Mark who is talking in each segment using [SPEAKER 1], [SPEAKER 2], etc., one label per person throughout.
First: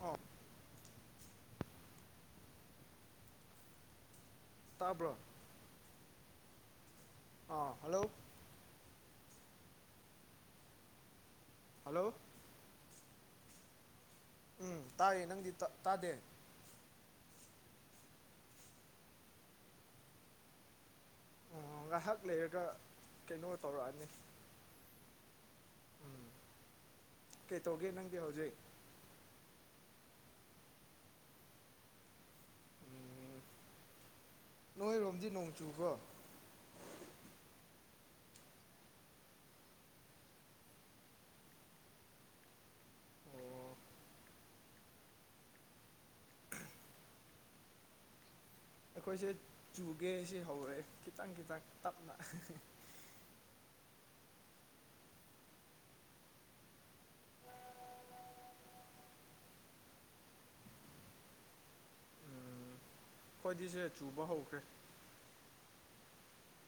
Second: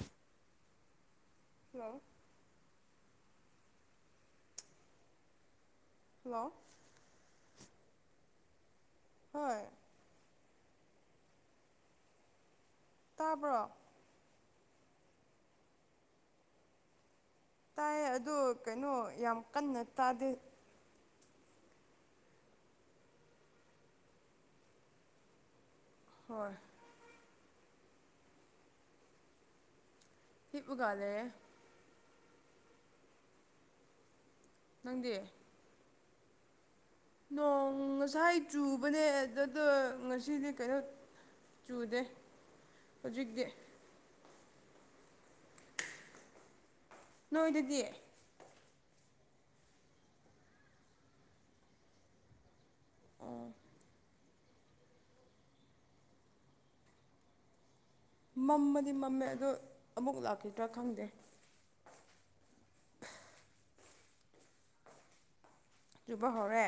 [SPEAKER 1] ꯍꯥ
[SPEAKER 2] ꯍꯜꯂꯣ
[SPEAKER 1] ꯇꯥꯕ꯭ꯔꯣ
[SPEAKER 2] ꯍꯜꯂꯣ
[SPEAKER 1] ꯑꯥ ꯍꯜꯂꯣ
[SPEAKER 2] ꯍꯣꯏ
[SPEAKER 1] ꯍꯜꯂꯣ
[SPEAKER 2] ꯇꯥꯕ꯭ꯔꯣ
[SPEAKER 1] ꯎꯝ ꯇꯥꯏꯌꯦ ꯅꯪꯗꯤ ꯇꯥꯗꯦ
[SPEAKER 2] ꯇꯥꯏ ꯑꯗꯨ ꯀꯩꯅꯣ ꯌꯥꯝ ꯀꯟꯅ ꯇꯥꯗꯦ
[SPEAKER 1] ꯑꯣ ꯉꯥꯏꯍꯥꯛ ꯂꯩꯔꯒ ꯀꯩꯅꯣ ꯇꯧꯔꯛꯑꯅꯤ
[SPEAKER 2] ꯍꯣꯏ
[SPEAKER 1] ꯀꯩ ꯇꯧꯒꯦ ꯅꯪꯗꯤ ꯍꯧꯖꯤꯛ
[SPEAKER 2] ꯍꯤꯞꯄꯒ ꯂꯩꯌꯦ
[SPEAKER 1] ꯎꯝ
[SPEAKER 2] ꯅꯪꯗꯤ
[SPEAKER 1] ꯅꯣꯏꯔꯣꯝꯗꯤ ꯅꯣꯡ ꯆꯨꯕꯔꯣ
[SPEAKER 2] ꯅꯣꯡ ꯉꯁꯥꯏ ꯆꯨꯕꯅꯦ ꯑꯗꯨꯗꯣ ꯉꯁꯤꯗꯤ ꯀꯩꯅꯣ ꯆꯨꯗꯦ ꯍꯧꯖꯤꯛꯇꯤ
[SPEAKER 1] ꯑꯣ [unintelligible]
[SPEAKER 2] ꯅꯣꯏꯗꯗꯤ
[SPEAKER 1] ꯑꯩꯈꯣꯏꯁꯦ ꯆꯨꯒꯦ ꯁꯤ ꯍꯧꯔꯦ ꯈꯤꯇꯪ ꯈꯤꯇꯪ ꯇꯞꯅ
[SPEAKER 2] ꯑꯣ ꯃꯝꯕꯗꯤ ꯃꯝꯃꯦ ꯑꯗꯣ ꯑꯃꯨꯛ ꯂꯥꯛꯈꯤꯗ꯭ꯔ ꯈꯪꯗꯦ
[SPEAKER 1] ꯎꯝ ꯑꯩꯈꯣꯏꯗꯤꯁꯦ ꯆꯨꯕ ꯍꯧꯈ꯭ꯔꯦ
[SPEAKER 2] ꯆꯨꯕ ꯍꯧꯔꯦ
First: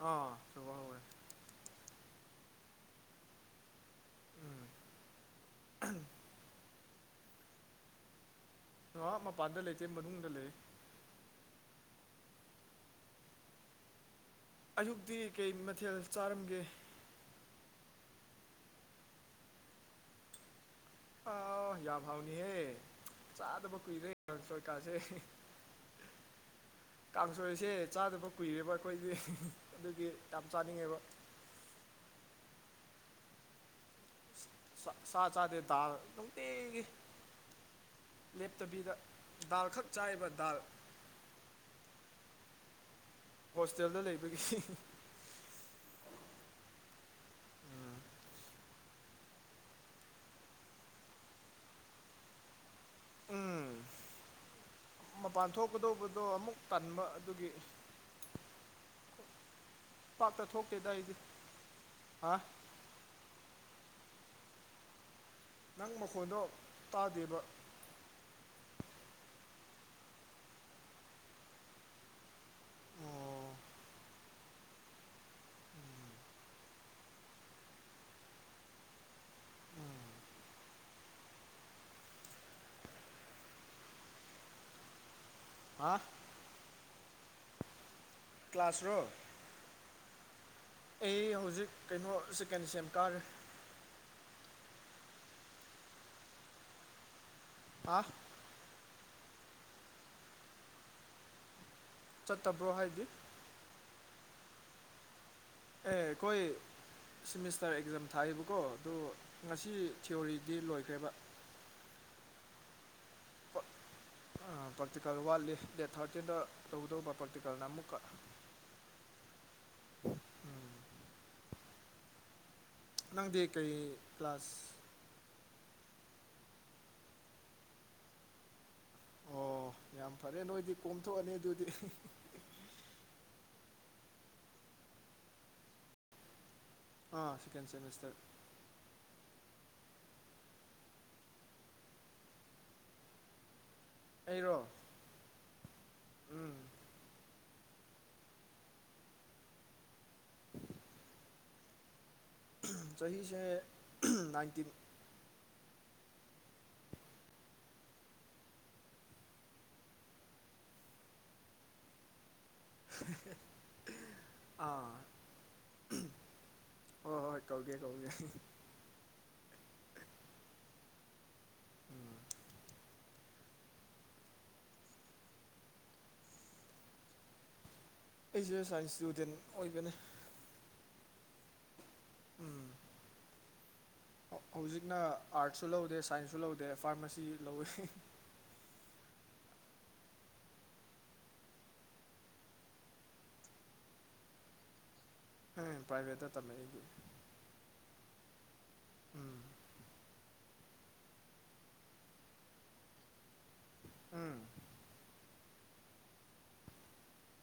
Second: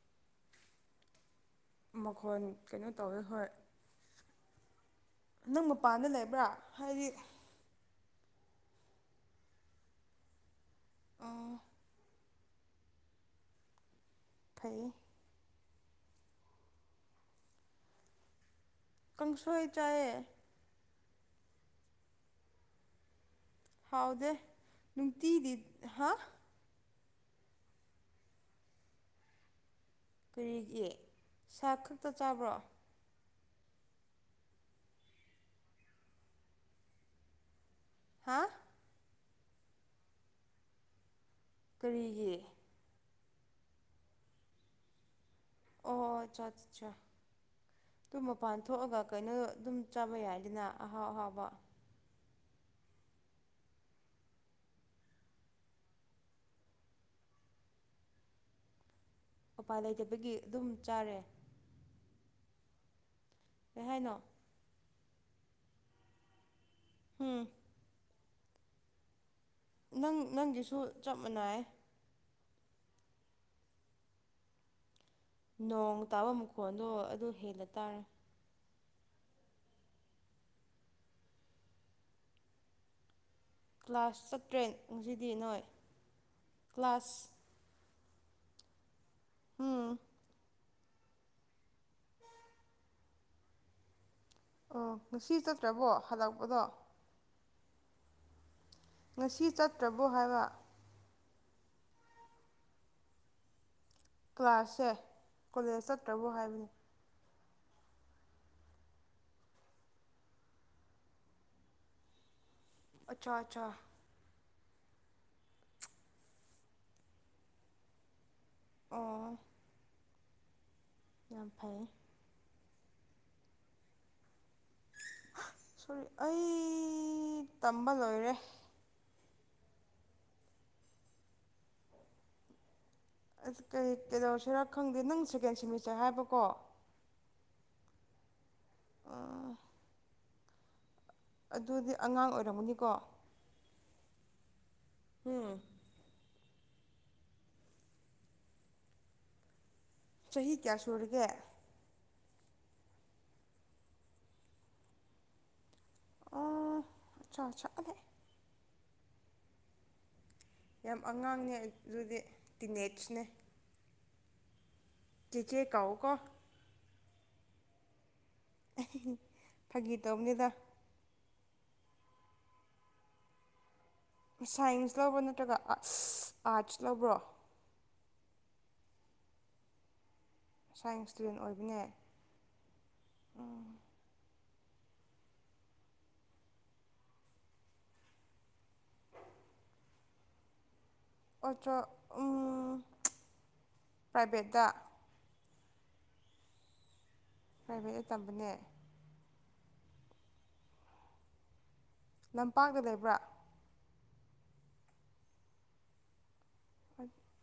[SPEAKER 1] ꯑꯣ ꯆꯨꯨꯕ ꯍꯧꯔꯦ
[SPEAKER 2] ꯃꯈꯣꯟ ꯀꯩꯅꯣ ꯇꯧꯋꯦ ꯍꯣꯏ
[SPEAKER 1] ꯎꯝ
[SPEAKER 2] ꯅꯪ ꯃꯄꯥꯟꯗ ꯂꯩꯕ꯭ꯔ ꯍꯥꯏꯗꯤ
[SPEAKER 1] ꯑꯥ ꯃꯄꯥꯟꯗ ꯂꯩꯇꯦ ꯃꯅꯨꯡꯗ ꯂꯩ
[SPEAKER 2] ꯑꯧ ꯐꯩꯌꯦ
[SPEAKER 1] ꯑꯌꯨꯛꯗꯤ ꯀꯩ ꯃꯊꯦꯜ ꯆꯥꯔꯝꯒꯦ
[SPEAKER 2] ꯀꯪꯁꯣꯏ ꯆꯥꯏꯌꯦ
[SPEAKER 1] ꯑꯥꯎ ꯌꯥꯝ ꯍꯥꯎꯅꯤꯍꯦ ꯆꯥꯗꯕ ꯀꯨꯏꯔꯦ
[SPEAKER 2] ꯍꯥꯎꯗꯦ
[SPEAKER 1] ꯀꯥꯡꯁꯣꯏ ꯀꯥꯁꯦ
[SPEAKER 2] ꯅꯨꯡꯇꯤꯗꯤ ꯍꯥ
[SPEAKER 1] ꯀꯥꯡꯁꯣꯏꯁꯦ ꯆꯥꯗꯕ ꯀꯨꯏꯔꯦꯕ ꯑꯈꯣꯏꯗꯤ [unintelligible] ꯑꯗꯨꯒꯤ ꯌꯥꯝ
[SPEAKER 2] ꯀꯔꯤꯒꯤ
[SPEAKER 1] ꯆꯥꯅꯤꯡꯉꯦꯕ
[SPEAKER 2] ꯁꯥꯛ ꯈꯛꯇ ꯆꯕ꯭ꯔꯣ
[SPEAKER 1] ꯁꯥ ꯁꯥ ꯆꯥꯗꯦ ꯗꯥꯜ ꯅꯨꯡꯇꯤꯒꯤ
[SPEAKER 2] ꯍꯥ
[SPEAKER 1] ꯂꯦꯞꯇꯕꯤꯗ ꯗꯥꯜ ꯈꯛ ꯆꯥꯏꯕ ꯗꯥꯜ
[SPEAKER 2] ꯀꯔꯤꯒꯤ
[SPEAKER 1] ꯍꯣꯁꯇꯦꯜꯗ ꯂꯩꯕꯒꯤ
[SPEAKER 2] ꯑꯣ ꯆꯣꯠꯆꯤ ꯆꯥ ꯗꯨ ꯃꯄꯥꯟ ꯊꯣꯛꯑꯒ ꯀꯩꯅꯣ ꯗꯨꯝ ꯆꯥꯕ ꯌꯥꯏꯗꯅ ꯑꯍꯥꯎ ꯑꯍꯥꯎꯕ
[SPEAKER 1] ꯎꯝ ꯃꯄꯥꯟ ꯊꯣꯛꯀꯗꯧꯕꯗꯣ ꯑꯃꯨꯛ ꯇꯟꯕ ꯑꯗꯨꯒꯤ
[SPEAKER 2] ꯎꯄꯥꯏ ꯂꯩꯇꯕꯒꯤ
[SPEAKER 1] ꯄꯥꯛꯇ
[SPEAKER 2] ꯑꯗꯨꯝ
[SPEAKER 1] ꯊꯣꯛꯇꯦꯗ ꯑꯩꯗꯤ
[SPEAKER 2] ꯆꯥꯔꯦ
[SPEAKER 1] ꯍꯥ
[SPEAKER 2] ꯀꯩ ꯍꯥꯏꯅꯣ
[SPEAKER 1] ꯅꯪ ꯃꯈꯣꯟꯗꯣ ꯇꯥꯗꯦꯕ
[SPEAKER 2] ꯎꯝ ꯅꯪ ꯅꯪꯒꯤꯁꯨ ꯆꯞ ꯃꯥꯟꯅꯥꯏ
[SPEAKER 1] ꯑꯣ
[SPEAKER 2] ꯅꯣꯡ ꯇꯥꯕ ꯃꯈꯣꯟꯗꯣ ꯑꯗꯨ ꯍꯦꯜꯂ ꯇꯥꯔꯦ
[SPEAKER 1] ꯑꯥ
[SPEAKER 2] ꯀ꯭ꯂꯥꯁ ꯆꯠꯇ꯭ꯔꯦ ꯉꯁꯤꯗꯤ ꯅꯣꯏ
[SPEAKER 1] ꯍꯥ
[SPEAKER 2] ꯀ꯭ꯂꯥꯁ
[SPEAKER 1] ꯀ꯭ꯂꯥꯁꯔꯣ
[SPEAKER 2] [unintelligible]
[SPEAKER 1] ꯑꯦ ꯍꯧꯖꯤꯛ ꯀꯩꯅꯣ ꯆꯤꯀꯟ ꯁꯦꯝ ꯀꯥꯔꯦ
[SPEAKER 2] ꯑꯣ ꯉꯁꯤ ꯆꯠꯇ꯭ꯔꯕꯣ ꯍꯜꯂꯛꯄꯗꯣ
[SPEAKER 1] ꯑꯥ
[SPEAKER 2] ꯉꯁꯤ ꯆꯠꯇ꯭ꯔꯕꯣ ꯍꯥꯏꯕ
[SPEAKER 1] ꯆꯠꯇꯕ꯭ꯔꯣ ꯍꯥꯏꯗꯤ
[SPEAKER 2] ꯀ꯭ꯂꯥꯁꯁꯦ ꯀꯣꯂꯦꯖ
[SPEAKER 1] ꯑꯦ
[SPEAKER 2] ꯆꯠꯇ꯭ꯔꯕꯣ
[SPEAKER 1] ꯑꯩꯈꯣꯏ
[SPEAKER 2] ꯍꯥꯏꯕꯅꯤ
[SPEAKER 1] ꯁꯤꯃꯤꯁꯇꯔ ꯑꯦꯛꯖꯥꯝ ꯊꯥꯏꯌꯦꯕꯀꯣ ꯑꯗꯣ ꯉꯁꯤ ꯊꯤꯌꯣꯔꯤꯗꯤ ꯂꯣꯏꯈ꯭ꯔꯦꯕ
[SPEAKER 2] ꯑꯠꯆꯥ ꯑꯠꯆꯥ
[SPEAKER 1] ꯑꯥ ꯄꯥꯛꯇꯤꯀꯜ ꯋꯥꯠꯂꯤ ꯗꯦꯠ ꯊꯥꯔꯇꯤꯗ ꯇꯧꯒꯗꯧꯕ ꯄꯥꯛꯇꯤꯀꯜꯅ ꯑꯃꯨꯛꯀ
[SPEAKER 2] ꯑꯣ
[SPEAKER 1] ꯎꯝ
[SPEAKER 2] ꯌꯥꯝ ꯐꯩ
[SPEAKER 1] ꯅꯪꯗꯤ ꯀꯩ ꯀ꯭ꯂꯥꯁ
[SPEAKER 2] ꯑꯥ ꯁꯣꯔꯤ ꯑꯩ ꯇꯝꯕ ꯂꯣꯏꯔꯦ
[SPEAKER 1] ꯑꯣ ꯌꯥꯝ ꯐꯔꯦ ꯅꯣꯏꯗꯤ ꯀꯣꯝꯊꯣꯛꯑꯅꯤ ꯑꯗꯨꯗꯤ
[SPEAKER 2] ꯑꯁ ꯀꯩ ꯀꯩꯗꯧꯁꯤꯔꯥ ꯈꯪꯗꯦ ꯅꯪ ꯁꯦꯀꯦꯟ ꯁꯦꯃꯤꯁꯇꯔ ꯍꯥꯏꯕꯀꯣ
[SPEAKER 1] ꯥ ꯑꯥ ꯁꯦꯀꯦꯟ ꯁꯦꯃꯤꯁꯇꯔ
[SPEAKER 2] ꯑꯥ ꯑꯗꯨꯗꯤ ꯑꯉꯥꯡ ꯑꯣꯏꯔꯝꯒꯅꯤꯀꯣ
[SPEAKER 1] ꯑꯩꯔꯣ
[SPEAKER 2] ꯎꯝ
[SPEAKER 1] ꯎꯝ
[SPEAKER 2] ꯆꯍꯤ ꯀꯌꯥ ꯁꯨꯔꯤꯒꯦ
[SPEAKER 1] ꯆꯍꯤꯁꯦ ꯅꯥꯏꯟꯇꯤꯟ
[SPEAKER 2] ꯑꯣ ꯑꯆꯥ ꯑꯆꯥ ꯑꯗꯦ ꯌꯥꯝ ꯑꯉꯥꯡꯅꯦ ꯑꯗꯨꯗꯤ ꯇꯤꯅꯦꯖꯅꯦ
[SPEAKER 1] ꯑꯥ
[SPEAKER 2] ꯆꯤꯆꯦ ꯀꯥꯎꯀꯣ
[SPEAKER 1] ꯍꯣꯏ ꯍꯣꯏ ꯀꯧꯒꯦ ꯀꯧꯒꯦ
[SPEAKER 2] ꯐꯥꯒꯤ ꯇꯧꯕꯅꯤꯗ
[SPEAKER 1] ꯎꯝ
[SPEAKER 2] ꯁꯥꯏꯟꯁ ꯂꯧꯕ꯭ꯔꯣ ꯅꯠꯇ꯭ꯔꯒ ꯑꯥꯔꯠꯁ ꯂꯧꯕ꯭ꯔꯣ
[SPEAKER 1] ꯑꯩꯁꯦ ꯁꯥꯏꯟꯁ ꯏꯁꯇꯨꯗꯦꯟ ꯑꯣꯏꯕꯅꯦ
[SPEAKER 2] ꯁꯥꯏꯟꯁ ꯏꯁꯇꯨꯗꯦꯟ ꯑꯣꯏꯕꯅꯦ
[SPEAKER 1] ꯎꯝ ꯍꯧꯖꯤꯛꯅ ꯑꯥꯔꯠꯁꯁꯨ ꯂꯧꯗꯦ ꯁꯥꯏꯟꯁꯁꯨ ꯂꯧꯗꯦ ꯐꯥꯔꯃꯥꯁꯤ ꯂꯧꯋꯤ
[SPEAKER 2] ꯑꯣꯆꯣ ꯎ ꯄ꯭ꯔꯥꯏꯚꯦꯠꯇ
[SPEAKER 1] ꯍ ꯄ꯭ꯔꯥꯏꯚꯦꯠꯇ ꯇꯝꯃꯦ ꯑꯩꯗꯤ
[SPEAKER 2] ꯄ꯭ꯔꯥꯏꯚꯦꯠꯇ ꯇꯝꯕꯅꯦ
[SPEAKER 1] ꯎꯝ
[SPEAKER 2] ꯂꯝꯄꯥꯛꯇ ꯂꯩꯕ꯭ꯔꯥ
[SPEAKER 1] ꯎꯝ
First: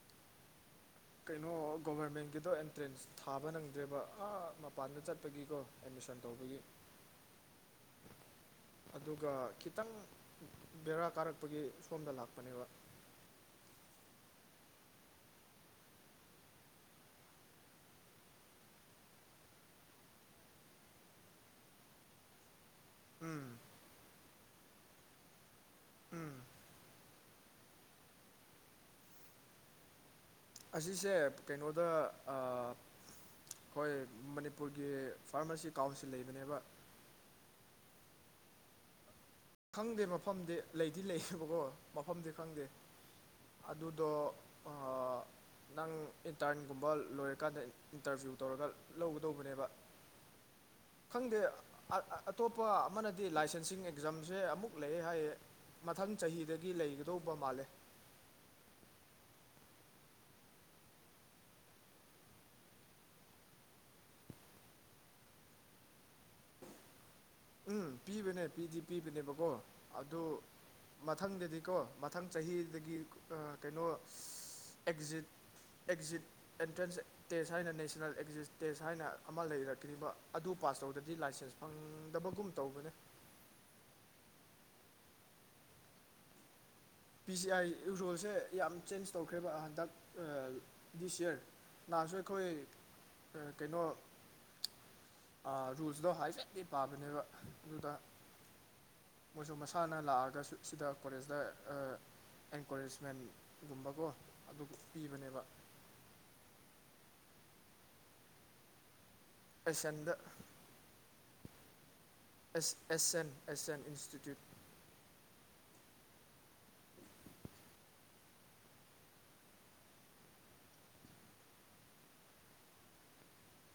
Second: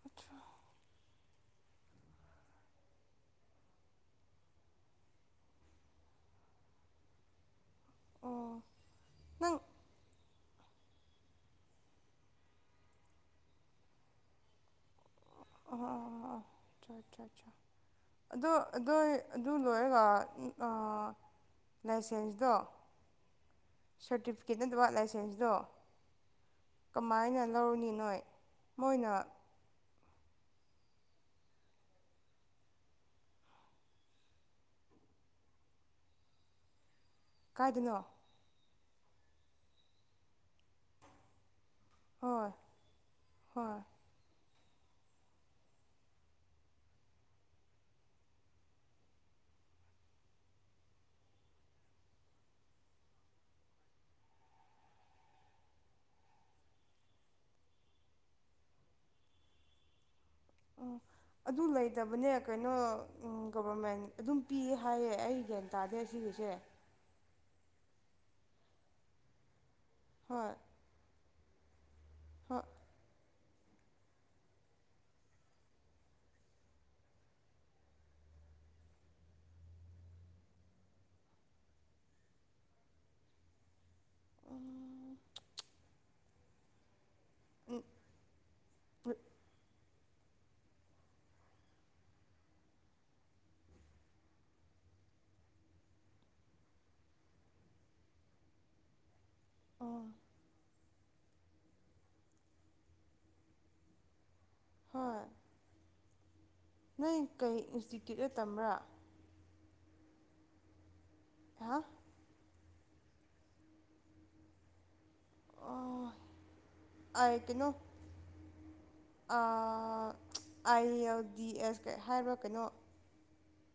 [SPEAKER 2] ꯑꯠꯆꯥ
[SPEAKER 1] ꯀꯩꯅꯣ ꯒꯣꯕꯔꯃꯦꯟꯒꯤꯗꯣ ꯑꯦꯟꯇ꯭ꯔꯦꯟꯁ ꯊꯥꯕ ꯅꯪꯗ꯭ꯔꯦꯕ ꯑꯥ ꯃꯄꯥꯟꯗ ꯆꯠꯄꯒꯤꯀꯣ ꯑꯦꯠꯃꯤꯁꯟ ꯇꯧꯕꯒꯤ
[SPEAKER 2] ꯑꯣ
[SPEAKER 1] ꯑꯗꯨꯒ
[SPEAKER 2] ꯅꯪ
[SPEAKER 1] ꯈꯤꯇꯪ ꯕꯦꯔꯥ ꯀꯥꯔꯛꯄꯒꯤ ꯁꯣꯝꯗ ꯂꯥꯛꯄꯅꯦꯕ
[SPEAKER 2] ꯑꯣ ꯑꯆꯥ ꯑꯠꯆꯥ ꯑꯗꯣ ꯑꯗꯣꯏ ꯑꯗꯨ ꯂꯣꯏꯔꯒ ꯎ ꯑ ꯂꯥꯏꯁꯦꯟꯁꯇꯣ
[SPEAKER 1] ꯎꯝ
[SPEAKER 2] ꯁꯥꯔꯇꯤꯐꯤꯀꯦꯠ ꯅꯠꯇꯕ ꯂꯥꯏꯁꯦꯟꯁꯇꯣ
[SPEAKER 1] ꯎꯝ
[SPEAKER 2] ꯀꯃꯥꯏꯅ ꯂꯧꯔꯨꯅꯤ ꯅꯣꯏ ꯃꯣꯏꯅ
[SPEAKER 1] ꯑꯁꯤꯁꯦ ꯀꯩꯅꯣꯗ ꯑ ꯍꯣꯏ ꯃꯅꯤꯄꯨꯔꯒꯤ ꯐꯥꯔꯃꯥꯁꯤ ꯀꯥꯎꯟꯁꯤꯜ ꯂꯩꯕꯅꯦꯕ
[SPEAKER 2] ꯀꯥꯏꯗꯅꯣ
[SPEAKER 1] ꯈꯪꯗꯦ ꯃꯐꯝꯗꯤ ꯂꯩꯗꯤ ꯂꯩꯌꯦꯕꯀꯣ ꯃꯐꯝꯗꯤ
[SPEAKER 2] ꯍꯣꯏ
[SPEAKER 1] ꯈꯪꯗꯦ
[SPEAKER 2] ꯍꯣꯏ
[SPEAKER 1] ꯑꯗꯨꯗꯣ ꯑ ꯅꯪ ꯏꯟꯇꯔꯟꯒꯨꯝꯕ ꯂꯣꯏꯔꯀꯥꯟꯗ ꯏꯟꯇꯔꯁ꯭ꯌꯨ ꯇꯧꯔꯒ ꯂꯧꯒꯗꯧꯕꯅꯦꯕ ꯈꯪꯗꯦ ꯑ ꯑꯇꯣꯞꯄ ꯑꯃꯅꯗꯤ ꯂꯥꯏꯁꯦꯟꯁꯤꯡ ꯑꯦꯛꯖꯥꯝ ꯁꯦ ꯑꯃꯨꯛ ꯂꯩ ꯍꯥꯏꯌꯦ ꯃꯊꯪ ꯆꯍꯤꯗꯒꯤ ꯂꯩꯒꯗꯧꯕ ꯃꯥꯜꯂꯦ
[SPEAKER 2] ꯎꯝ
[SPEAKER 1] [inaudible]
[SPEAKER 2] ꯑꯗꯨ ꯂꯩꯇꯕꯅꯦ ꯀꯩꯅꯣ ꯒꯣꯕꯔꯃꯦꯟ ꯑꯗꯨꯝ ꯄꯤ ꯍꯥꯏꯌꯦ ꯑꯩ ꯒ꯭ꯌꯥꯟ ꯇꯥꯗꯦ ꯑꯁꯤꯒꯤꯁꯦ
[SPEAKER 1] ꯎꯝ ꯄꯤꯕꯅꯦ ꯄꯤꯗꯤ ꯄꯤꯕꯅꯦꯕꯀꯣ ꯑꯗꯨ
[SPEAKER 2] ꯍꯣꯏ
[SPEAKER 1] ꯃꯊꯪꯗꯗꯤꯀꯣ ꯃꯊꯪ
[SPEAKER 2] ꯍꯣꯏ
[SPEAKER 1] ꯆꯍꯤꯗꯒꯤ ꯑ ꯀꯩꯅꯣ ꯑꯦꯛꯖꯤꯠ ꯑꯦꯛꯖꯤꯠ ꯑꯦꯟꯇ꯭ꯔꯦꯟꯁ ꯇꯦꯁ ꯍꯥꯏꯅ ꯅꯦꯁꯅꯦꯜ ꯑꯦꯛꯖꯤꯁ ꯇꯦꯁ ꯍꯥꯏꯅ ꯑꯃ ꯂꯩꯔꯛꯀꯅꯤꯕ ꯑꯗꯨ ꯄꯥꯁ ꯇꯧꯗ꯭ꯔꯗꯤ ꯂꯥꯏꯁꯦꯟꯁ ꯐꯪ ꯗꯕꯒꯨꯝ ꯇꯧꯕꯅꯦ
[SPEAKER 2] ꯎꯝ
[SPEAKER 1] ꯄꯤ ꯁꯤ ꯑꯥꯏ ꯌꯨꯖꯣꯜꯁꯦ ꯌꯥꯝ ꯆꯦꯟꯖ ꯇꯧꯈ꯭ꯔꯦꯕ ꯍꯟꯇꯛ ꯑ ꯗꯤꯁ ꯌꯔ ꯅꯍꯥꯟꯁꯨ ꯑꯩꯈꯣꯏ ꯑ ꯀꯩꯅꯣ ꯑ ꯔꯨꯜꯁꯗꯣ ꯍꯥꯏꯐꯦꯠꯇꯤ ꯄꯥꯕꯅꯦꯕ ꯑꯗꯨꯗ ꯃꯣꯏꯁꯨ ꯃꯁꯥꯅ
[SPEAKER 2] ꯎꯝ
[SPEAKER 1] ꯂꯥꯛꯑꯒꯁꯨ ꯁꯤꯗ ꯀꯣꯂꯦꯖꯇ ꯑ ꯑꯦꯟꯒꯣꯔꯦꯖꯃꯦꯟ ꯒꯨꯝꯕꯀꯣ ꯑꯗꯨ ꯄꯤꯕꯅꯦꯕ
[SPEAKER 2] ꯅꯪ ꯀꯩ ꯏꯟꯁꯇꯤꯇ꯭ꯌꯨꯠ ꯇ ꯇꯝꯕ꯭ꯔꯥ
[SPEAKER 1] ꯑꯦꯆ ꯑꯦꯟꯗ
[SPEAKER 2] ꯍꯥ
[SPEAKER 1] S S N S N institute
[SPEAKER 2] ꯑꯣ ꯑꯥꯏ ꯀꯩꯅꯣ ꯑ ꯑꯥꯏ ꯑꯦꯜ ꯗꯤ ꯑꯦꯁ ꯀꯩ ꯍꯥꯏꯕ꯭ꯔꯥ ꯀꯩꯅꯣ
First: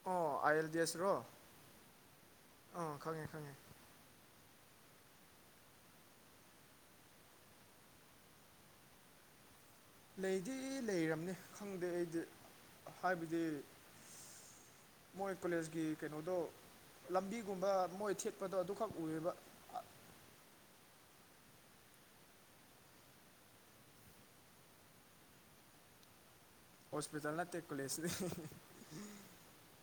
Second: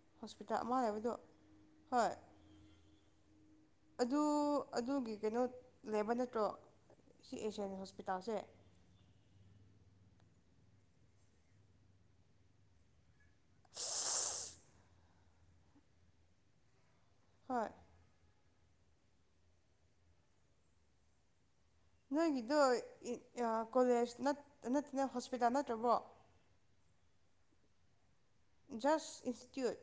[SPEAKER 1] ꯑꯣ ꯑꯥꯏ
[SPEAKER 2] ꯍꯣꯁꯄꯤꯇꯥꯜ
[SPEAKER 1] ꯑꯦꯜ
[SPEAKER 2] ꯑꯃ
[SPEAKER 1] ꯗꯤ ꯑꯦꯁ ꯔꯣ
[SPEAKER 2] ꯂꯩꯕꯗꯣ ꯍꯣꯏ
[SPEAKER 1] ꯑꯥ ꯈꯪꯉꯦ ꯈꯪꯉꯦ
[SPEAKER 2] ꯑꯗꯨ ꯑꯗꯨꯒꯤ ꯀꯩꯅꯣ ꯂꯩꯕ ꯅꯠꯇ꯭ꯔꯣ ꯁꯤ ꯑꯦꯁꯤꯌꯥꯟ ꯍꯣꯁꯄꯤꯇꯥꯜꯁꯦ
[SPEAKER 1] ꯂꯩꯗꯤ ꯂꯩꯔꯝꯅꯤ ꯈꯪꯗꯦ ꯑꯩꯗꯤ ꯍꯥꯏꯕꯗꯤ
[SPEAKER 2] [inaudible]
[SPEAKER 1] ꯃꯣꯏ ꯀꯣꯂꯦꯖꯀꯤ ꯀꯩꯅꯣꯗꯣ
[SPEAKER 2] ꯍꯣꯏ
[SPEAKER 1] ꯂꯝꯕꯤꯒꯨꯝꯕ ꯃꯣꯏ ꯊꯦꯠꯄꯗꯣ ꯑꯗꯨꯈꯛ ꯎꯋꯦꯕ
[SPEAKER 2] ꯅꯣꯏꯒꯤꯗꯣ ꯏ ꯑ ꯀꯣꯂꯦꯖ ꯅꯠ ꯅꯠꯇꯅ ꯍꯣꯁꯄꯤꯇꯥꯜ ꯅꯠꯇ꯭ꯔꯕꯣ
[SPEAKER 1] ꯍꯣꯁꯄꯤꯇꯥꯜ ꯅꯠꯇꯦ ꯀꯣꯂꯦꯖꯅꯦ
[SPEAKER 2] ꯖꯁ ꯏꯟꯁꯇ꯭ꯌꯨꯠ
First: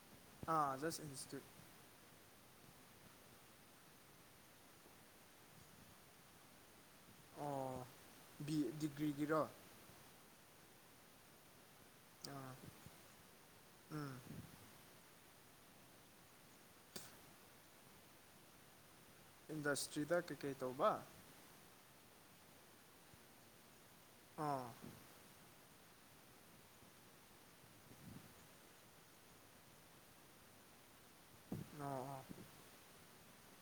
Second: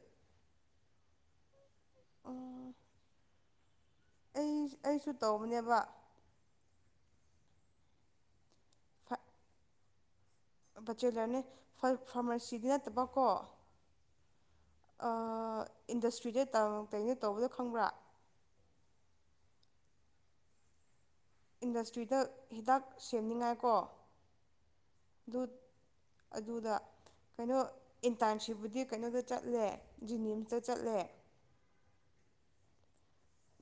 [SPEAKER 1] ꯑ ꯖꯁ ꯏꯟꯁꯇ꯭ꯌꯨꯠ
[SPEAKER 2] ꯎꯝ ꯑꯩꯁ ꯑꯩꯁꯨ ꯇꯧꯕꯅꯦꯕ
[SPEAKER 1] ꯑꯣ ꯕꯤ ꯗꯤꯒ꯭ꯔꯤꯒꯤꯔꯣ
[SPEAKER 2] ꯕꯆꯦꯂꯔꯅꯦ ꯐꯥꯔ
[SPEAKER 1] ꯑꯥ
[SPEAKER 2] ꯐꯥꯔꯃꯥꯁꯤꯗꯤ ꯅꯠꯇꯕꯀꯣ
[SPEAKER 1] ꯎꯝ
[SPEAKER 2] ꯑꯥ ꯏꯟꯗꯁꯇ꯭ꯔꯤꯗ ꯇꯧ ꯀꯩꯅꯣ ꯇꯧꯕꯗꯣ ꯈꯪꯕ꯭ꯔꯥ
[SPEAKER 1] ꯏꯟꯗꯁꯇ꯭ꯔꯤꯗ ꯀꯩꯀꯩ ꯇꯧꯕ
[SPEAKER 2] ꯏꯟꯗꯁꯇ꯭ꯔꯤꯗ ꯍꯤꯗꯥꯛ ꯁꯦꯝꯅꯤꯡꯉꯥꯏꯀꯣ
[SPEAKER 1] ꯑꯣ
[SPEAKER 2] ꯍꯨꯠ ꯑꯗꯨꯗ ꯀꯩꯅꯣ ꯏꯟꯇꯥꯏꯝꯁꯤꯞꯄꯨꯗꯤ ꯀꯩꯅꯣꯗ ꯆꯠꯂꯦ ꯖꯤꯅꯤꯝꯁꯇ ꯆꯠꯂꯦ
[SPEAKER 1] ꯑꯣ ꯑꯣ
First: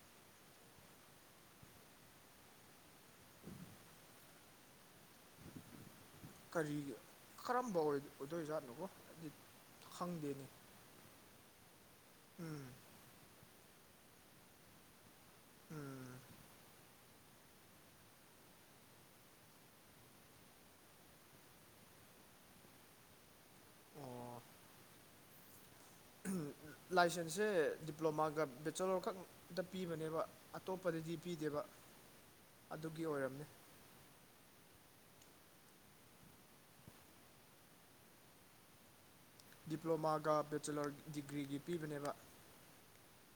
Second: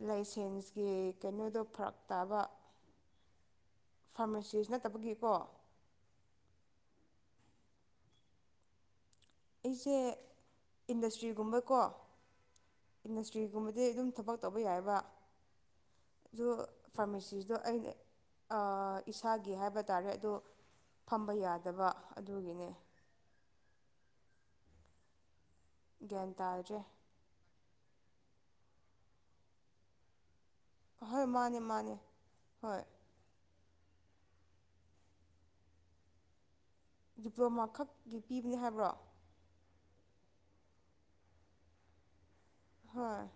[SPEAKER 2] ꯂꯩꯁꯦꯟꯁꯀꯤ ꯀꯩꯅꯣꯗꯣ ꯐꯔꯛ ꯇꯥꯕ ꯐꯥꯔꯃꯥꯁꯤꯁ ꯅꯠꯇꯕꯒꯤꯀꯣ
[SPEAKER 1] ꯀꯔꯤꯒꯤ ꯀꯔꯝꯕ ꯑꯣꯏ ꯑꯣꯏꯗꯣꯏꯖꯥꯠꯅꯣ ꯗꯤ
[SPEAKER 2] ꯑꯩꯖꯦ ꯏꯟꯗꯁꯇ꯭ꯔꯤꯒꯨꯝꯕꯀꯣ
[SPEAKER 1] ꯎꯝ
[SPEAKER 2] ꯏꯟꯗꯁ ꯇ꯭ꯔꯤꯒꯨꯝꯕꯗꯤ ꯑꯗꯨꯝ ꯊꯕꯛ ꯇꯧꯕ ꯌꯥꯏꯌꯦꯕ
[SPEAKER 1] ꯎꯝ
[SPEAKER 2] ꯑꯗꯨ ꯐꯥꯔꯃꯥꯁꯤꯁꯗꯣ ꯑꯩꯅ ꯑꯥ ꯏꯁꯥꯒꯤ ꯍꯥꯏꯕ ꯇꯥꯔꯦ ꯑꯗꯨ ꯐꯝꯕ ꯌꯥꯗꯕ ꯑꯗꯨꯒꯤꯅꯦ
[SPEAKER 1] ꯑꯣ
[SPEAKER 2] ꯒ꯭ꯌꯥꯟ ꯇꯥꯗ꯭ꯔꯦ
[SPEAKER 1] ꯂꯥꯏꯁꯦꯟꯁꯁꯦ ꯗꯤꯄ꯭ꯂꯣꯃꯥꯒ ꯕꯦꯆꯂꯣꯔ ꯈꯛꯇ ꯄꯤꯕꯅꯦꯕ ꯑꯇꯣꯞꯄꯗꯗꯤ
[SPEAKER 2] ꯍꯣꯏ ꯃꯥꯅꯦ
[SPEAKER 1] ꯄꯤꯗꯦꯕ
[SPEAKER 2] ꯃꯥꯅꯦ ꯍꯣꯏ
[SPEAKER 1] ꯑꯗꯨꯒꯤ ꯑꯣꯏꯔꯝꯅꯤ
[SPEAKER 2] ꯗꯤꯄ꯭ꯂꯣꯃꯥ ꯈꯛꯀꯤ ꯄꯤꯕꯅꯤ ꯍꯥꯏꯕ꯭ꯔꯣ
[SPEAKER 1] ꯗꯤꯄ꯭ꯂꯣꯃꯥꯒ ꯕꯦꯆꯤꯂꯔ ꯗꯤꯒ꯭ꯔꯤꯒꯤ ꯄꯤꯕꯅꯦꯕ
[SPEAKER 2] ꯍꯣꯏ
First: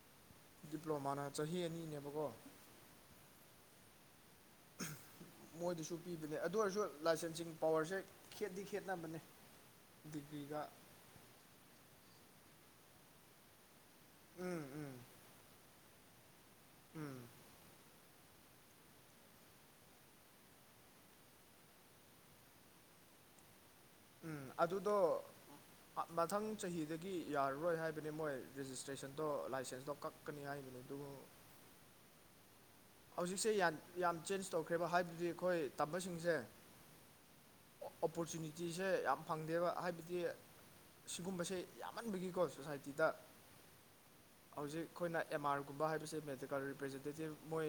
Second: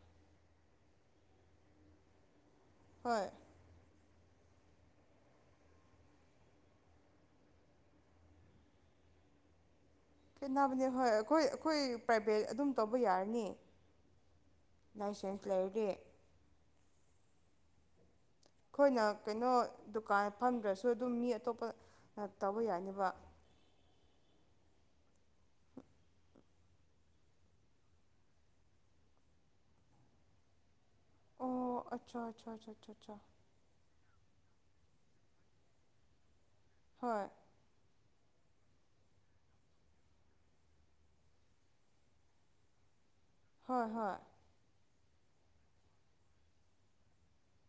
[SPEAKER 1] ꯗꯤꯄ꯭ꯂꯣꯃꯥꯅ ꯆꯍꯤ ꯑꯅꯤꯅꯦꯕꯀꯣ
[SPEAKER 2] ꯍꯣꯏ
[SPEAKER 1] ꯎꯝ ꯃꯣꯏꯗꯁꯨ ꯄꯤꯕꯅꯦ ꯑꯗꯨ ꯑꯣꯏꯔꯁꯨ ꯂꯥꯏꯁꯦꯟꯁꯤꯡ ꯄꯋꯥꯔꯁꯦ ꯈꯦꯠꯗꯤ ꯈꯦꯠꯅꯕꯅꯦ ꯗꯤꯒ꯭ꯔꯤꯒ
[SPEAKER 2] ꯈꯦꯠꯅꯕꯅꯦ ꯍꯣꯏ ꯑꯩꯈꯣꯏ ꯑꯩꯈꯣꯏ ꯄ꯭ꯔꯥꯏꯚꯦꯠ ꯑꯗꯨꯝ ꯇꯧꯕ ꯌꯥꯔꯅꯤ
[SPEAKER 1] ꯎꯝ ꯎꯝ
[SPEAKER 2] ꯂꯥꯏꯁꯦꯟꯁ ꯂꯩꯔꯗꯤ
[SPEAKER 1] ꯎꯝ
[SPEAKER 2] ꯑꯩꯈꯣꯏꯅ ꯀꯩꯅꯣ ꯗꯨꯀꯥꯟ ꯐꯝꯗ꯭ꯔꯁꯨ ꯑꯗꯨꯝ ꯃꯤ ꯑꯇꯣꯞꯄ ꯇꯧꯕ ꯌꯥꯏꯅꯤꯕ
[SPEAKER 1] ꯎꯝ ꯑꯗꯨꯗꯣ ꯑ ꯃꯊꯪ ꯆꯍꯤꯗꯒꯤ ꯌꯥꯔꯔꯣꯏ ꯍꯥꯏꯕꯅꯤ ꯃꯣꯏ ꯔꯦꯖꯤꯁꯇ꯭ꯔꯦꯁꯟꯗꯣ ꯂꯥꯏꯁꯦꯟꯁꯇꯣ ꯀꯛ ꯀꯅꯤ ꯍꯥꯏꯕꯅꯤ ꯑꯗꯣ
[SPEAKER 2] ꯑꯣ ꯑꯆꯥ ꯆꯥ ꯆꯥ
[SPEAKER 1] ꯍꯧꯖꯤꯛꯁꯦ ꯌꯥꯟ ꯌꯥꯝ ꯆꯦꯟꯖ ꯇꯧꯈ꯭ꯔꯦꯕ ꯍꯥꯏꯕꯗꯤ ꯑꯩꯈꯣꯏ ꯇꯝꯕꯁꯤꯡꯁꯦ
[SPEAKER 2] ꯍꯣꯏ
[SPEAKER 1] ꯑꯣꯄꯣꯔꯆꯨꯅꯤꯇꯤꯁꯦ ꯌꯥꯝ ꯐꯪꯗꯦꯕ ꯍꯥꯏꯕꯗꯤ ꯁꯤꯒꯨꯝꯕꯁꯦ ꯌꯥꯝꯃꯟꯕꯒꯤꯀꯣ ꯁꯣꯁꯥꯏꯇꯤꯗ
[SPEAKER 2] ꯍꯣꯏ ꯍꯣꯏ
[SPEAKER 1] ꯍꯧꯖꯤꯛ ꯑꯈꯣꯏꯅ ꯑꯦꯝꯃꯥꯔꯒꯨꯝꯕ ꯍꯥꯏꯕꯁꯦ ꯃꯦꯗꯤꯀꯦꯜ ꯔꯤꯄ꯭ꯔꯖꯦꯟꯇꯦꯇꯤꯞ ꯃꯣꯏ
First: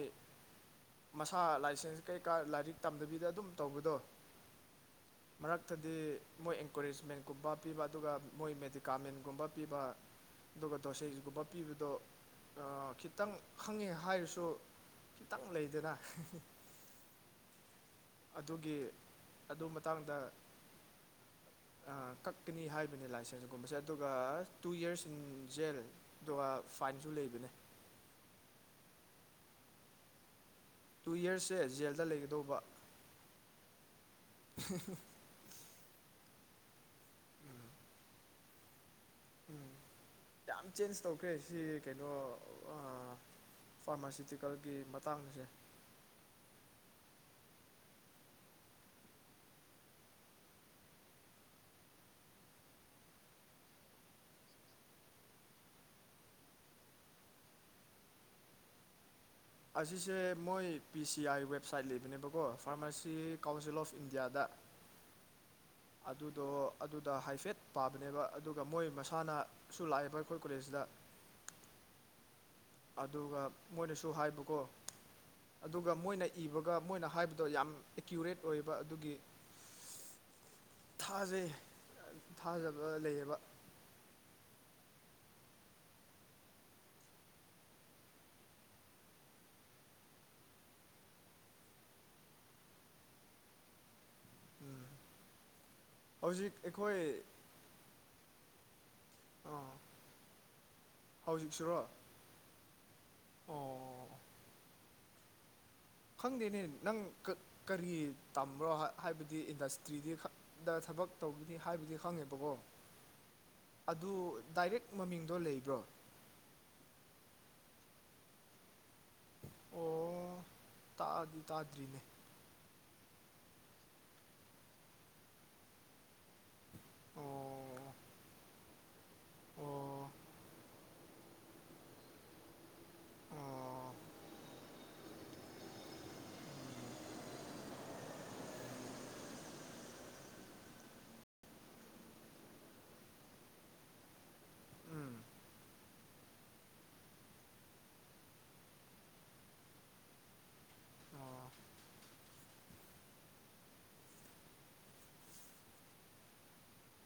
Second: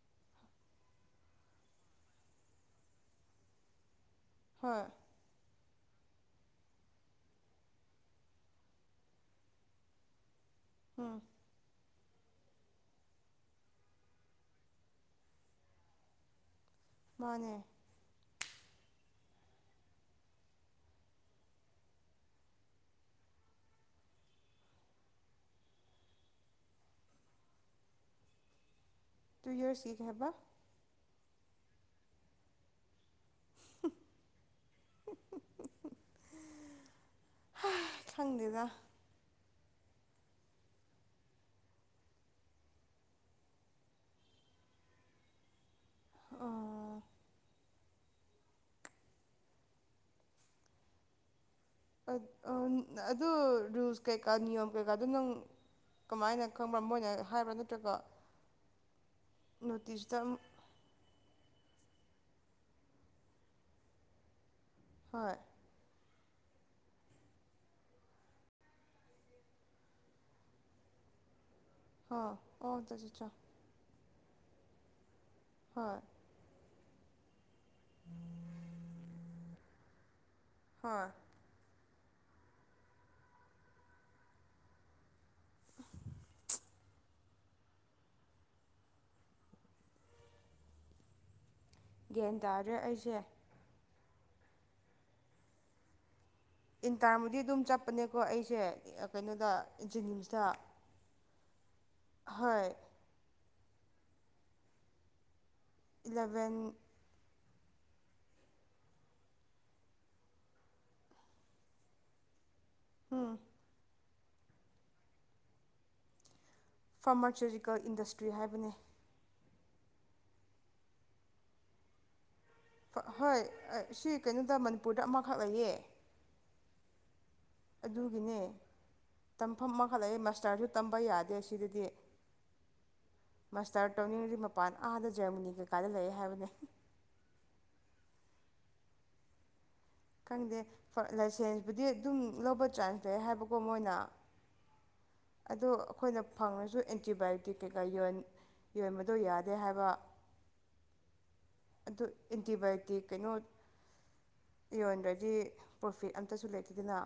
[SPEAKER 1] ꯃꯁꯥꯅ ꯂꯥꯏꯁꯦꯟꯁ ꯀꯩꯀꯥ ꯂꯥꯏꯔꯤꯛ ꯇꯝꯗꯕꯤꯗ ꯑꯗꯨꯝ ꯇꯧꯕꯗꯣ
[SPEAKER 2] ꯍꯣꯏ
[SPEAKER 1] ꯃꯔꯛꯇꯗꯤ ꯃꯣꯏ ꯑꯦꯟꯀꯔꯦꯖꯃꯦꯟꯒꯨꯝꯕ ꯄꯤꯕ ꯑꯗꯨꯒ ꯃꯣꯏ ꯃꯦꯗꯤꯀꯥꯃꯦꯟꯒꯨꯝꯕ ꯄꯤꯕ ꯑꯗꯨꯒ
[SPEAKER 2] ꯎꯝ
[SPEAKER 1] ꯗꯣꯁꯦꯒꯨꯝꯕ ꯄꯤꯕꯗꯣ ꯑꯥ ꯈꯤꯇꯪ ꯈꯪꯉꯦ ꯍꯥꯏꯔꯁꯨ ꯇꯪ ꯂꯩꯇꯦꯅ
[SPEAKER 2] ꯃꯥꯅꯦ
[SPEAKER 1] ꯑꯗꯨꯒꯤ ꯑꯗꯨ ꯃꯇꯥꯡꯗ ꯑꯥ ꯀꯛꯀꯅꯤ ꯍꯥꯏꯕꯅꯤ ꯂꯥꯏꯁꯦꯟꯁꯀꯨꯝꯕꯁꯦ ꯑꯗꯨꯒ ꯇꯨ ꯌꯔꯁ ꯏꯟ ꯖꯦꯜ ꯗꯨꯒꯥ ꯐꯥꯏꯟꯁꯨ ꯂꯩꯕꯅꯦ
[SPEAKER 2] ꯇꯨ ꯏꯌꯔꯁ ꯀꯩ ꯍꯥꯏꯕ
[SPEAKER 1] ꯇꯨ ꯌꯔꯁꯁꯦ ꯖꯦꯜꯗ ꯂꯩꯒꯗꯧꯕ
[SPEAKER 2] [inaudible] ꯍꯥ ꯈꯪꯗꯦꯗ
[SPEAKER 1] ꯎꯝ ꯌꯥꯝ ꯆꯦꯟꯖ ꯇꯧꯈ꯭ꯔꯦ ꯁꯤ ꯀꯩꯅꯣ ꯑꯥ ꯐꯥꯔꯃꯥꯁꯤꯇꯤꯀꯦꯜꯒꯤ ꯃꯇꯥꯡ ꯑꯁꯦ
[SPEAKER 2] ꯑꯥ ꯑꯗꯨ ꯔꯨꯜꯁ ꯀꯩꯀꯥ ꯅꯤꯌꯣꯝ ꯀꯩꯀꯥꯗꯣ ꯅꯪ ꯀꯃꯥꯏꯅ ꯀꯩ ꯈꯪꯕ꯭ꯔꯥ ꯃꯣꯏꯅ ꯍꯥꯏꯕ꯭ꯔꯥ ꯅꯠꯇ꯭ꯔꯒ
[SPEAKER 1] ꯑꯁꯤꯁꯦ
[SPEAKER 2] ꯅꯣꯇꯤꯁꯇ
[SPEAKER 1] ꯃꯣꯏ ꯄꯤ ꯁꯤ ꯑꯥꯏ ꯋꯦꯕꯁꯥꯏꯠ ꯂꯩꯕꯅꯦꯕꯀꯣ ꯐꯥꯔꯃꯥꯁꯤ ꯀꯥꯎꯟꯁꯤꯜ ꯑꯣꯐ ꯏꯟꯗꯤꯌꯥꯗ
[SPEAKER 2] ꯍꯣꯏ
[SPEAKER 1] ꯑꯗꯨꯗꯣ ꯑꯗꯨꯗ ꯍꯥꯏꯐꯦꯠ ꯄꯥꯕꯅꯦꯕ ꯑꯗꯨꯒ ꯃꯣꯏ ꯃꯁꯥꯅ ꯁꯨ ꯂꯥꯛꯑꯦꯕ ꯑꯩꯈꯣꯏ ꯀꯣꯂꯦꯖꯁꯤꯗ
[SPEAKER 2] ꯍꯥ ꯑꯣ ꯆꯣ ꯆꯣ ꯆꯣ
[SPEAKER 1] ꯑꯗꯨꯒ ꯃꯣꯏꯅꯁꯨ ꯍꯥꯏꯕꯀꯣ ꯑꯗꯨꯒ
[SPEAKER 2] ꯍꯣꯏ
[SPEAKER 1] ꯃꯣꯏꯅ ꯏꯕꯒ ꯃꯣꯏꯅ ꯍꯥꯏꯕꯗꯣ ꯌꯥꯝ ꯑꯦꯀ꯭ꯌꯨꯔꯦꯠ ꯑꯣꯏꯕ ꯑꯗꯨꯒꯤ
[SPEAKER 2] ꯍꯣꯏ
[SPEAKER 1] ꯊꯥꯖꯩ ꯊꯥꯖꯕ ꯂꯩꯌꯦꯕ
[SPEAKER 2] ꯒ꯭ꯌꯥꯟ ꯇꯥꯗ꯭ꯔꯦ ꯑꯩꯁꯦ
[SPEAKER 1] ꯎꯝ ꯍꯧꯖꯤꯛ ꯑꯩꯈꯣꯏ
[SPEAKER 2] ꯏꯟꯇꯔꯕꯨꯗꯤ ꯑꯗꯨꯝ ꯆꯠꯄꯅꯦꯀꯣ ꯑꯩꯁꯦ ꯀꯩꯅꯣꯗ
[SPEAKER 1] ꯑꯥ
[SPEAKER 2] ꯖꯦꯅꯤꯝꯁꯇ
[SPEAKER 1] ꯍꯧꯖꯤꯛꯁꯤꯔꯣ
[SPEAKER 2] ꯍꯣꯏ
[SPEAKER 1] ꯑꯣ
[SPEAKER 2] ꯏꯂꯚꯦꯟ
[SPEAKER 1] ꯈꯪꯗꯦꯅꯦ ꯅꯪ ꯀꯔꯤ ꯇꯝꯕ꯭ꯔꯣ ꯍꯥꯏꯕꯗꯤ ꯏꯟꯗꯁꯇ꯭ꯔꯤꯗꯤ ꯈꯛ ꯗ ꯊꯕꯛ ꯇꯧꯕꯗꯤ ꯍꯥꯏꯕꯨꯗꯤ ꯈꯪꯉꯦꯕꯀꯣ
[SPEAKER 2] ꯑꯥ
[SPEAKER 1] ꯑꯗꯨ ꯗꯥꯏꯔꯦꯛ ꯃꯃꯤꯡꯗꯣ ꯂꯩꯕ꯭ꯔꯣ
[SPEAKER 2] ꯐꯥꯔꯃꯥꯆꯨꯇꯤꯀꯦꯜ ꯏꯟꯗꯁꯇ꯭ꯔꯤ ꯍꯥꯏꯕꯅꯦ
[SPEAKER 1] ꯑꯣ ꯇꯥꯗꯤ ꯇꯥꯗ꯭ꯔꯤꯅꯦ
[SPEAKER 2] ꯍꯣꯏ ꯁꯤ ꯀꯩꯅꯣꯗ ꯃꯅꯤꯄꯨꯔꯗ ꯑꯃꯈꯛ ꯂꯩꯌꯦ
[SPEAKER 1] ꯑꯣ
[SPEAKER 2] ꯑꯗꯨꯒꯤꯅꯦ ꯇꯝꯐꯝ ꯑꯃꯈꯠꯂꯛ
[SPEAKER 1] ꯑꯣ
[SPEAKER 2] ꯂꯌꯦ ꯃꯥꯁꯇꯔꯁꯨ ꯇꯝꯕ ꯌꯥꯗꯦ ꯁꯤꯗꯗꯤ ꯃꯥꯁꯇꯥꯔ
[SPEAKER 1] ꯑꯣ
[SPEAKER 2] ꯇꯧꯅꯤꯡꯉꯗꯤ ꯃꯄꯥꯟ ꯑꯥꯗ ꯖꯔꯃꯅꯤ ꯀꯩꯀꯥꯗ ꯂꯩ ꯍꯥꯏꯕꯅꯤ
[SPEAKER 1] [inaudible]
[SPEAKER 2] ꯈꯪꯗꯦ ꯂꯥꯏꯁꯦꯟꯁꯄꯨꯗꯤ ꯑꯗꯨꯝ ꯂꯧꯕ ꯆꯥꯟꯁ ꯂꯩ ꯍꯥꯏꯕꯀꯣ ꯃꯣꯏꯅ
[SPEAKER 1] ꯎꯝ
[SPEAKER 2] ꯑꯗꯣ ꯑꯩꯈꯣꯏꯅ ꯐꯪꯉꯁꯨ ꯑꯦꯟꯇꯤꯕꯥꯌꯣꯇꯤꯛ ꯀꯩꯀꯥ ꯌꯣꯟ ꯌꯣꯟꯕꯗꯣ ꯌꯥꯗꯦ ꯍꯥꯏꯕ
[SPEAKER 1] ꯑꯣ
[SPEAKER 2] ꯑꯗꯨ ꯑꯦꯟꯇꯤꯕꯥꯌꯣꯇꯤꯛ ꯀꯩꯅꯣ ꯌꯣꯟꯗ꯭ꯔꯗꯤ ꯄ꯭ꯔꯣꯐꯤꯠ ꯑꯝꯇꯁꯨ ꯂꯩꯇꯦꯗꯅ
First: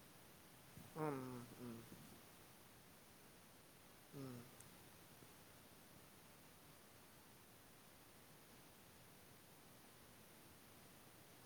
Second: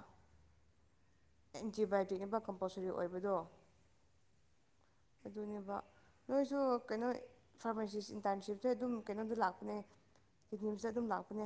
[SPEAKER 1] ꯎꯝ ꯎꯝ
[SPEAKER 2] ꯑꯦꯟꯇꯤꯕꯥꯏꯌꯣꯇꯤꯛꯅꯦꯅꯕ ꯀꯝꯄꯜꯁꯔꯤ ꯑꯣꯏꯕꯗꯣ
[SPEAKER 1] ꯎꯝ
[SPEAKER 2] ꯑꯗꯨꯅꯦꯕ ꯅꯣꯏꯁꯨ ꯀꯩꯅꯣ ꯐꯥꯔꯃꯥꯁꯤꯁ ꯏꯟꯇꯔꯟꯁꯤꯞꯁꯦ ꯑꯗꯨꯝ ꯀꯩꯅꯣꯗ ꯂꯥꯛꯄꯅꯦ ꯀꯤꯗꯅꯤꯝꯇ ꯑꯗꯨꯝ ꯂꯥꯛꯄꯅꯦ